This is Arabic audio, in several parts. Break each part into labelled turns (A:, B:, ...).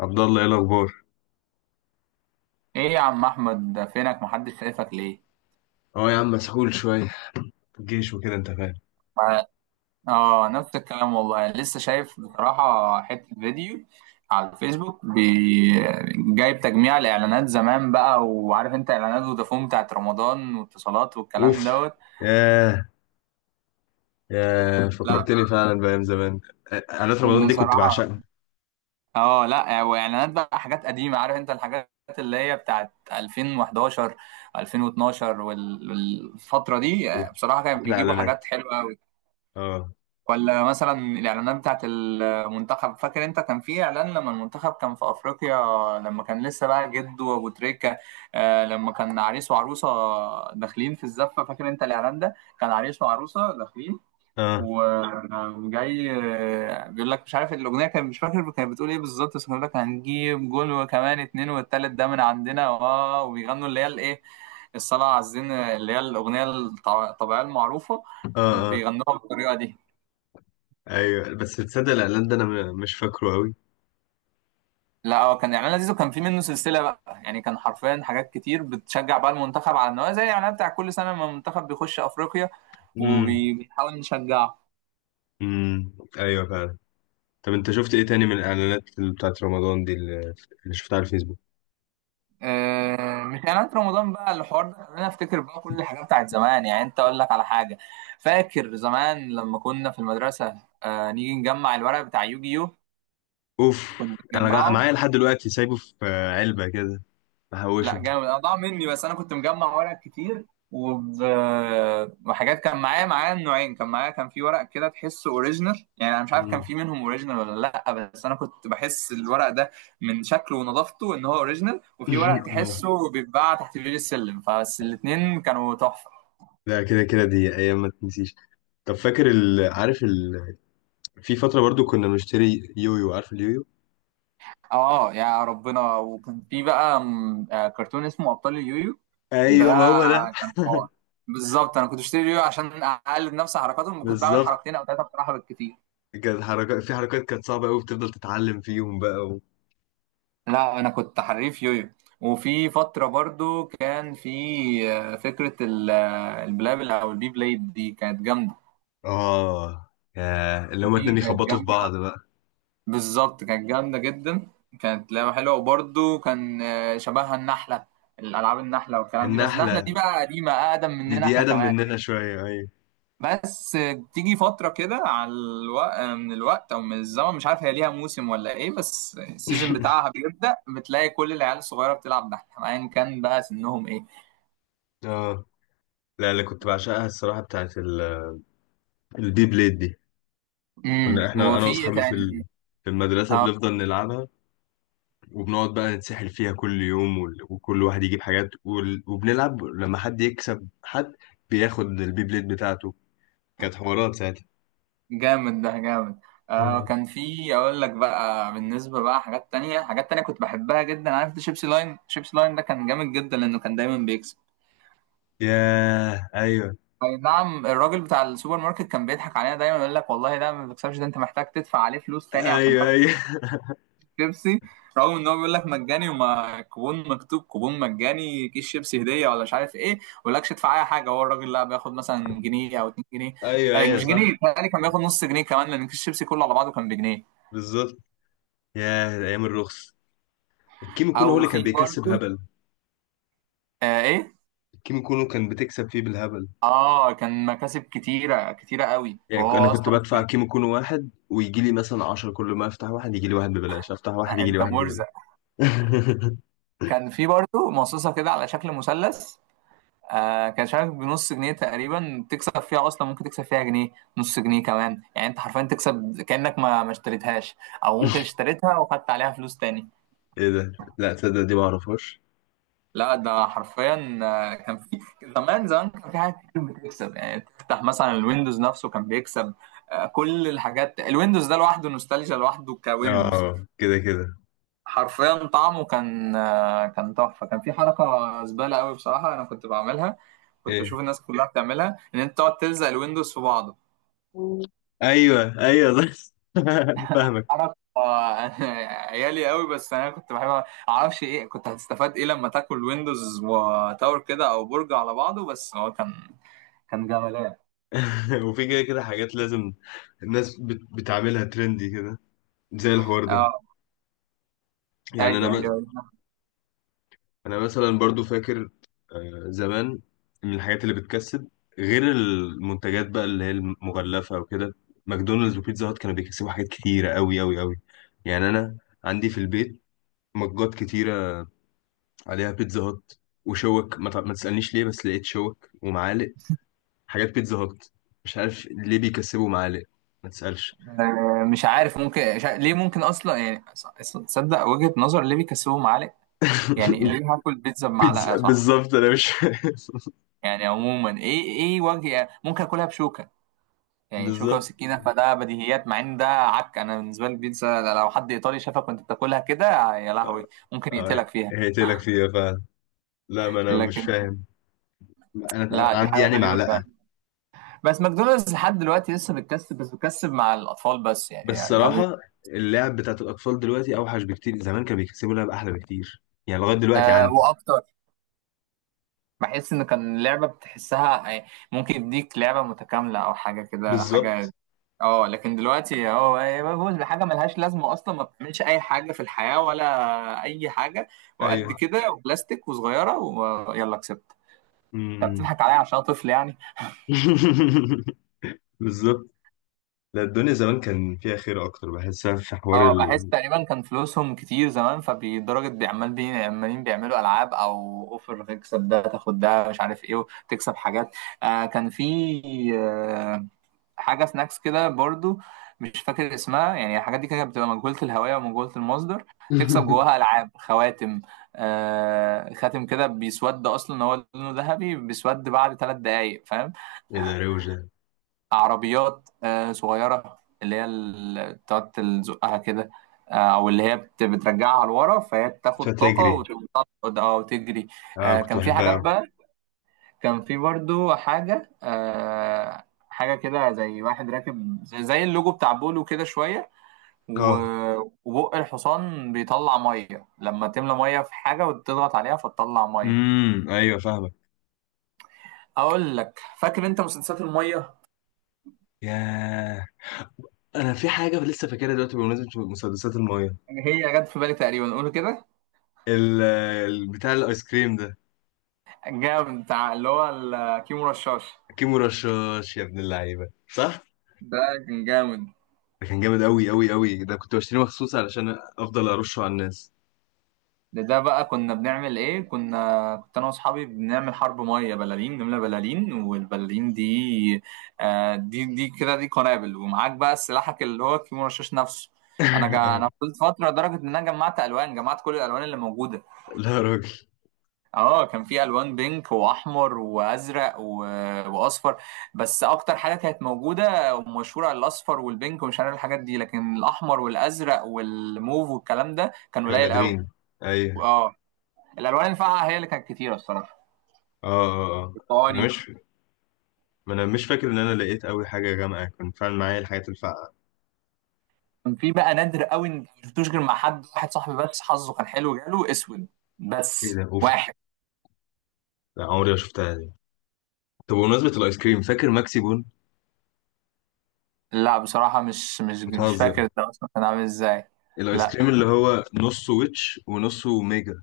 A: عبد الله، ايه الاخبار؟
B: ايه يا عم احمد، ده فينك؟ محدش شايفك ليه؟
A: اه يا عم، مسحول شويه في الجيش وكده، انت فاهم.
B: ما- اه، نفس الكلام والله. لسه شايف بصراحة حتة فيديو على الفيسبوك جايب تجميع الاعلانات زمان بقى، وعارف انت اعلانات فودافون بتاعت رمضان واتصالات
A: اوف.
B: والكلام دوت.
A: ياه ياه،
B: لا
A: فكرتني فعلا بايام زمان. اعلانات رمضان دي كنت
B: بصراحة
A: بعشقها.
B: اه، لا واعلانات بقى حاجات قديمة، عارف انت الحاجات اللي هي بتاعت 2011 2012 والفترة دي
A: اوف،
B: بصراحة كانوا
A: احلى
B: بيجيبوا
A: اعلانات.
B: حاجات حلوة.
A: اه.
B: ولا مثلا الاعلانات بتاعت المنتخب، فاكر انت كان في اعلان لما المنتخب كان في افريقيا؟ لما كان لسه بقى جده وابو تريكه لما كان عريس وعروسه داخلين في الزفه، فاكر انت الاعلان ده؟ كان عريس وعروسه داخلين
A: اه
B: و- وجاي بيقول لك، مش عارف الاغنيه كان مش فاكر كانت بتقول ايه بالظبط، بس كان بيقول لك هنجيب جول وكمان اتنين والتالت ده من عندنا، اه وبيغنوا اللي هي الايه، الصلاه على الزين، اللي هي الاغنيه الطبيعيه المعروفه،
A: اه اه.
B: بيغنوها بالطريقه دي.
A: ايوه، بس تصدق الاعلان ده انا مش فاكره قوي.
B: لا هو كان اعلان لذيذ، وكان في منه سلسله بقى، يعني كان حرفيا حاجات كتير بتشجع بقى المنتخب، على ان هو زي الاعلان بتاع كل سنه لما المنتخب بيخش افريقيا
A: امم
B: وبنحاول نشجعه.
A: امم ايوه فعلا. طب انت شفت ايه تاني من الاعلانات اللي بتاعت رمضان دي، اللي شفتها على الفيسبوك؟
B: مش اعلانات رمضان بقى، الحوار ده خلاني افتكر بقى كل الحاجات بتاعت زمان. يعني انت اقول لك على حاجه، فاكر زمان لما كنا في المدرسه نيجي نجمع الورق بتاع يوجيو؟
A: اوف.
B: كنا
A: انا
B: بنجمعه.
A: معايا لحد دلوقتي سايبه في علبه كده،
B: لا
A: بحوشه.
B: جامد. انا ضاع مني، بس انا كنت مجمع ورق كتير وب... وحاجات، كان معايا النوعين، كان معايا، كان في ورق كده تحسه اوريجينال. يعني انا مش عارف كان
A: مم.
B: في منهم اوريجينال ولا لا، بس انا كنت بحس الورق ده من شكله ونظافته ان هو اوريجينال، وفي ورق تحسه بيتباع تحت بير السلم، فبس الاتنين كانوا تحفة.
A: لا، كده كده دي ايام ما تنسيش. طب فاكر عارف في فتره برضو كنا بنشتري يويو، عارف اليويو؟
B: اه يا ربنا، وكان في بقى كرتون اسمه ابطال اليويو، ده
A: ايوه ما هو ده.
B: كان حوار. بالظبط انا كنت بشتري يويو عشان اقلد نفس حركاتهم، كنت بعمل
A: بالظبط،
B: حركتين او ثلاثة بصراحة بالكتير.
A: كانت حركات في حركات كانت صعبه قوي، بتفضل تتعلم فيهم بقى
B: لا انا كنت حريف يويو. وفي فتره برضو كان في فكره البلابل او البي بليد، دي كانت جامده.
A: اه، يا اللي هما
B: دي
A: اتنين
B: كانت
A: يخبطوا في
B: جامده
A: بعض بقى.
B: بالظبط، كانت جامده جدا، كانت لعبه حلوه. وبرضو كان شبهها النحله، الالعاب النحله والكلام دي، بس النحله
A: النحله
B: دي بقى قديمه، اقدم
A: دي
B: مننا
A: دي
B: احنا
A: ادم
B: كمان.
A: مننا شويه، ايوه.
B: بس تيجي فتره كده على الوقت، من الوقت او من الزمن مش عارف هي ليها موسم ولا ايه، بس السيزون بتاعها بيبدا بتلاقي كل العيال الصغيره بتلعب نحله، ايا كان بقى سنهم ايه.
A: اه. لا، اللي كنت بعشقها الصراحه بتاعت البي بليد دي. كنا احنا انا
B: وفي إيه
A: واصحابي في
B: تاني؟
A: في المدرسه
B: اه
A: بنفضل نلعبها، وبنقعد بقى نتسحل فيها كل يوم وكل واحد يجيب حاجات وبنلعب لما حد يكسب حد، بياخد البي بليد بتاعته. كانت حوارات ساعتها.
B: جامد، ده جامد.
A: آه.
B: كان في، اقول لك بقى بالنسبه بقى، حاجات تانية حاجات تانية كنت بحبها جدا. عارف ده شيبسي لاين؟ شيبسي لاين ده كان جامد جدا، لانه كان دايما بيكسب.
A: ياه. ايوه
B: اي نعم، الراجل بتاع السوبر ماركت كان بيضحك علينا دايما، يقول لك والله ده ما بيكسبش، ده انت محتاج تدفع عليه فلوس تاني عشان
A: ايوه
B: تاخد
A: ايوه.
B: شيبسي، رغم ان هو بيقول لك مجاني وما كوبون مكتوب كوبون مجاني، كيس شيبسي هديه ولا مش عارف ايه، ما يقولكش ادفع اي حاجه، هو الراجل لا بياخد مثلا جنيه او 2 جنيه.
A: ايوه ايوه،
B: مش جنيه،
A: صح.
B: بيتهيألي كان بياخد نص جنيه كمان، لان كيس شيبسي كله على بعضه كان بجنيه.
A: بالظبط. ياه، ايام الرخص. الكيمو كونو هو
B: او
A: اللي
B: في
A: كان بيكسب
B: برضه
A: هبل.
B: ايه
A: الكيمو كونو كان بتكسب فيه بالهبل.
B: اه كان مكاسب كتيره، كتيره قوي،
A: يعني انا
B: وهو
A: كنت
B: اصلا
A: بدفع كيمو كونو واحد ويجي لي مثلا 10، كل ما افتح واحد يجي لي واحد ببلاش، افتح واحد يجي لي
B: انت
A: واحد ببلاش.
B: مرزق. كان في برضه مصاصه كده على شكل مثلث، كان مش عارف بنص جنيه تقريبا تكسب فيها، اصلا ممكن تكسب فيها جنيه، نص جنيه كمان، يعني انت حرفيا تكسب كأنك ما اشتريتهاش، او ممكن اشتريتها وخدت عليها فلوس تاني.
A: ايه ده. لا تصدق دي ما اعرفهاش.
B: لا ده حرفيا كان في زمان زمان كان في حاجات كتير بتكسب، يعني تفتح مثلا الويندوز نفسه كان بيكسب. كل الحاجات، الويندوز ده لوحده نوستالجيا لوحده، كويندوز
A: اه كده كده.
B: حرفيا طعمه كان كان تحفه. كان في حركه زباله قوي بصراحه انا كنت بعملها، كنت
A: ايه
B: بشوف الناس كلها بتعملها، ان انت تقعد تلزق الويندوز في بعض.
A: ايوه ايوه بس، فاهمك.
B: عرف عيالي قوي بس، انا كنت بحب اعرفش ايه كنت هتستفاد ايه لما تاكل ويندوز وتاور كده او برج على بعضه، بس هو كان جمالان.
A: وفي كده كده حاجات لازم الناس بتعملها ترندي كده، زي الحوار ده.
B: اه،
A: يعني انا
B: ايوه،
A: م...
B: ايوه،
A: انا مثلا برضو فاكر زمان، من الحاجات اللي بتكسب غير المنتجات بقى اللي هي المغلفة وكده، ماكدونالدز وبيتزا هات كانوا بيكسبوا حاجات كتيرة قوي قوي قوي. يعني انا عندي في البيت مجات كتيرة عليها بيتزا هات وشوك، ما تسألنيش ليه، بس لقيت شوك ومعالق، حاجات بيتزا هات. مش عارف ليه بيكسبوا معالق، ما تسألش.
B: أيوه. مش عارف، ممكن ليه؟ ممكن اصلا، يعني تصدق وجهة نظر ليه بيكسبوا معلقه؟ يعني ليه؟ هاكل بيتزا بمعلقه؟
A: بيتزا،
B: صح،
A: بالظبط انا مش فاهم.
B: يعني عموما ايه وجه ممكن اكلها بشوكه؟ يعني شوكه
A: بالظبط.
B: وسكينه، فده بديهيات، مع ان ده عك. انا بالنسبه لي البيتزا لو حد ايطالي شافك وانت بتاكلها كده، يا لهوي ممكن
A: اه،
B: يقتلك فيها.
A: هقتلك فيها فعلا. لا، ما انا مش
B: لكن
A: فاهم. انا
B: لا، دي
A: عندي
B: حاجه
A: يعني
B: غريبه فعلا.
A: معلقه.
B: بس ماكدونالدز لحد دلوقتي لسه بتكسب، بس بتكسب مع الاطفال بس،
A: بس
B: يعني الهابي.
A: صراحه، اللعب بتاعت الاطفال دلوقتي اوحش بكتير. زمان كانوا بيكسبوا لعب احلى بكتير، يعني لغايه دلوقتي عندي.
B: واكتر، بحس ان كان اللعبه بتحسها يعني، ممكن يديك لعبه متكامله او حاجه كده، حاجه.
A: بالظبط.
B: اه لكن دلوقتي هو بفوز بحاجه ملهاش لازمه اصلا، ما بتعملش اي حاجه في الحياه، ولا اي حاجه، وقد
A: ايوه.
B: كده، وبلاستيك، وصغيره، ويلا كسبت. انت
A: امم.
B: بتضحك عليا عشان أنا طفل يعني.
A: بالظبط. لا، الدنيا زمان كان فيها خير اكتر، بحسها في حوار
B: اه بحس تقريبا كان فلوسهم كتير زمان، فبالدرجة بيعمال عمالين بيعملوا ألعاب، أو أوفر تكسب ده تاخد ده مش عارف إيه، وتكسب حاجات. كان في آه حاجة سناكس كده برضو، مش فاكر اسمها، يعني الحاجات دي كانت بتبقى مجهولة الهوية ومجهولة المصدر. تكسب جواها ألعاب، خواتم خاتم كده بيسود، أصلا هو لونه ذهبي بيسود بعد ثلاث دقايق، فاهم؟
A: ايه ده، روشه.
B: عربيات صغيرة اللي هي بتقعد تزقها كده، أو اللي هي بترجعها لورا فهي بتاخد طاقة
A: فتجري.
B: وتقعد أو تجري.
A: اه كنت
B: كان في
A: بحبها
B: حاجات
A: أوي.
B: بقى، كان في برضو حاجة حاجة كده زي واحد راكب، زي اللوجو بتاع بولو كده شوية،
A: اه.
B: وبق الحصان بيطلع مية لما تملى مية في حاجة وتضغط عليها فتطلع مية.
A: ايوه، فاهمك.
B: أقول لك، فاكر أنت مسدسات المية؟
A: ياه، انا في حاجه لسه فاكرها دلوقتي بمناسبه مسدسات المايه،
B: هي جت في بالي تقريبا، قول كده.
A: بتاع الايس كريم ده.
B: جامد، بتاع اللي هو الكيمو رشاش،
A: كيمو رشاش يا ابن اللعيبه، صح.
B: ده كان جامد.
A: ده كان جامد قوي قوي قوي، ده كنت بشتريه مخصوص علشان افضل ارشه على الناس.
B: ده بقى كنا بنعمل ايه، كنت انا واصحابي بنعمل حرب ميه، بلالين، نملى بلالين، والبلالين دي دي كده، دي قنابل، ومعاك بقى سلاحك اللي هو الكيمو رشاش نفسه.
A: آه.
B: انا فضلت فتره لدرجه ان انا جمعت الوان، جمعت كل الالوان اللي موجوده.
A: لا يا راجل.
B: اه كان في الوان، بينك واحمر وازرق واصفر، بس اكتر حاجه كانت موجوده ومشهوره على الاصفر والبينك ومش عارف الحاجات دي، لكن الاحمر والازرق والموف والكلام ده كان
A: كنا
B: قليل قوي.
A: نادرين، ايوه.
B: اه الالوان الفاقعه هي اللي كانت كتيره الصراحه،
A: اه اه اه. انا
B: الطواني.
A: مش ما انا مش فاكر ان انا لقيت قوي حاجه جامعه، كان فعلا معايا الحاجات الفقع.
B: كان في بقى نادر قوي، ان ما شفتوش غير مع حد واحد، صاحبي بس حظه كان حلو جاله اسود،
A: ايه
B: بس
A: ده، اوف.
B: واحد.
A: لا عمري ما شفتها دي. طب بمناسبه الايس كريم، فاكر ماكسي بون؟
B: لا بصراحه، مش
A: بتهزر.
B: فاكر ده اصلا كان عامل ازاي.
A: الايس كريم
B: لا
A: اللي هو نصه ويتش ونصه ميجا،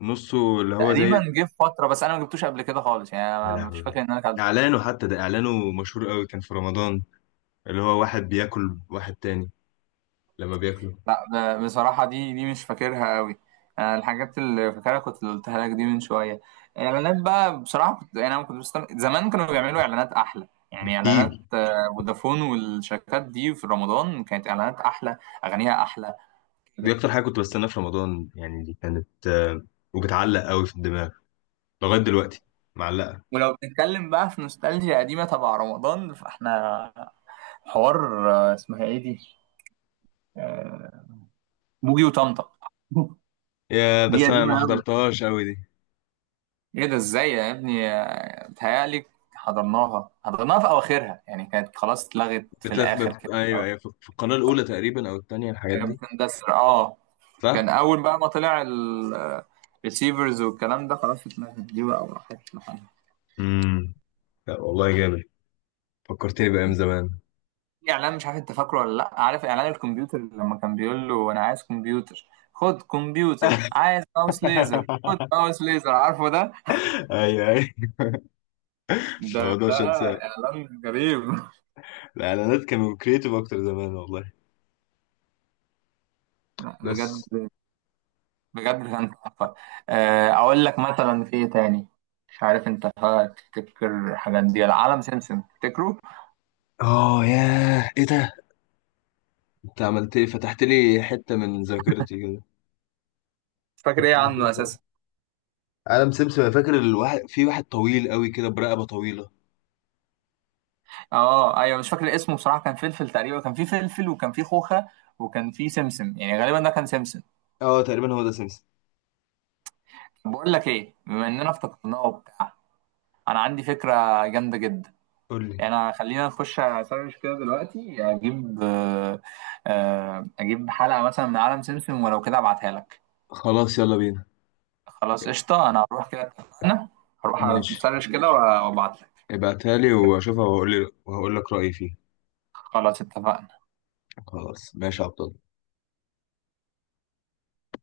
A: نصه اللي هو زي.
B: تقريبا جه في فتره، بس انا ما جبتوش قبل كده خالص، يعني
A: يا
B: أنا مش
A: لهوي،
B: فاكر ان انا كان.
A: اعلانه حتى، ده اعلانه مشهور قوي كان في رمضان، اللي هو واحد بياكل واحد تاني لما بياكله.
B: لا بصراحة دي مش فاكرها قوي. أنا الحاجات اللي فاكرها كنت اللي قلتها لك دي من شوية. الإعلانات بقى بصراحة كنت يعني، أنا كنت زمان كانوا بيعملوا إعلانات أحلى، يعني إعلانات
A: بكتير.
B: فودافون والشركات دي في رمضان كانت إعلانات أحلى، أغانيها أحلى
A: دي
B: كده.
A: اكتر حاجه كنت بستناها في رمضان، يعني دي كانت وبتعلق قوي في الدماغ لغايه دلوقتي، معلقه.
B: ولو بنتكلم بقى في نوستالجيا قديمة تبع رمضان، فإحنا حوار اسمها إيه دي؟ آه، بوجي وطمطم.
A: يا،
B: دي
A: بس انا ما
B: قديمة.
A: حضرتهاش قوي دي.
B: ايه ده؟ ازاي يا ابني؟ بتهيألي حضرناها في اواخرها، يعني كانت خلاص اتلغت في الاخر كده،
A: ايوه ايوه، في القناه الاولى تقريبا او الثانيه، الحاجات
B: كانت
A: دي.
B: بتندثر اه.
A: صح.
B: كان اول بقى ما طلع الريسيفرز والكلام ده، خلاص اتلغت دي بقى وراحت لحالها.
A: امم. لا والله، جامد، فكرتني بايام زمان.
B: في اعلان مش عارف انت فاكره ولا لا، عارف اعلان الكمبيوتر لما كان بيقول له انا عايز كمبيوتر، خد كمبيوتر، عايز ماوس ليزر، خد ماوس ليزر، عارفه ده
A: ايوه ايوه.
B: ده ده
A: 11 ساعة.
B: اعلان غريب.
A: الإعلانات كانوا كريتيف أكتر زمان والله.
B: لا
A: بس.
B: بجد، بجد كان تحفة. أقول لك مثلا في إيه تاني. مش عارف أنت تفتكر الحاجات دي، العالم سمسم تفتكره؟
A: آه، ياه، إيه ده؟ أنت عملت إيه؟ فتحت لي حتة من ذاكرتي كده.
B: مش فاكر إيه عنه أساسا.
A: عالم سمسم، أنا فاكر الواحد في واحد طويل قوي كده برقبة طويلة.
B: أه، أيوه، مش فاكر اسمه بصراحة. كان فلفل تقريبا، كان في فلفل وكان في خوخة وكان في سمسم، يعني غالبا ده كان سمسم.
A: آه، تقريبا هو ده سمسم.
B: بقول لك إيه، بما إننا افتكرناه وبتاع، أنا عندي فكرة جامدة جدا.
A: قول لي.
B: يعني خلينا نخش أسرش كده دلوقتي، أجيب أجيب حلقة مثلا من عالم سمسم، ولو كده أبعتها لك.
A: خلاص يلا بينا.
B: خلاص، قشطة، أنا هروح كده، اتفقنا، هروح
A: ماشي،
B: أسرش كده وأبعت لك.
A: ابعتها لي وأشوفها وهقول لك رأيي فيها.
B: خلاص اتفقنا.
A: خلاص ماشي يا عبد.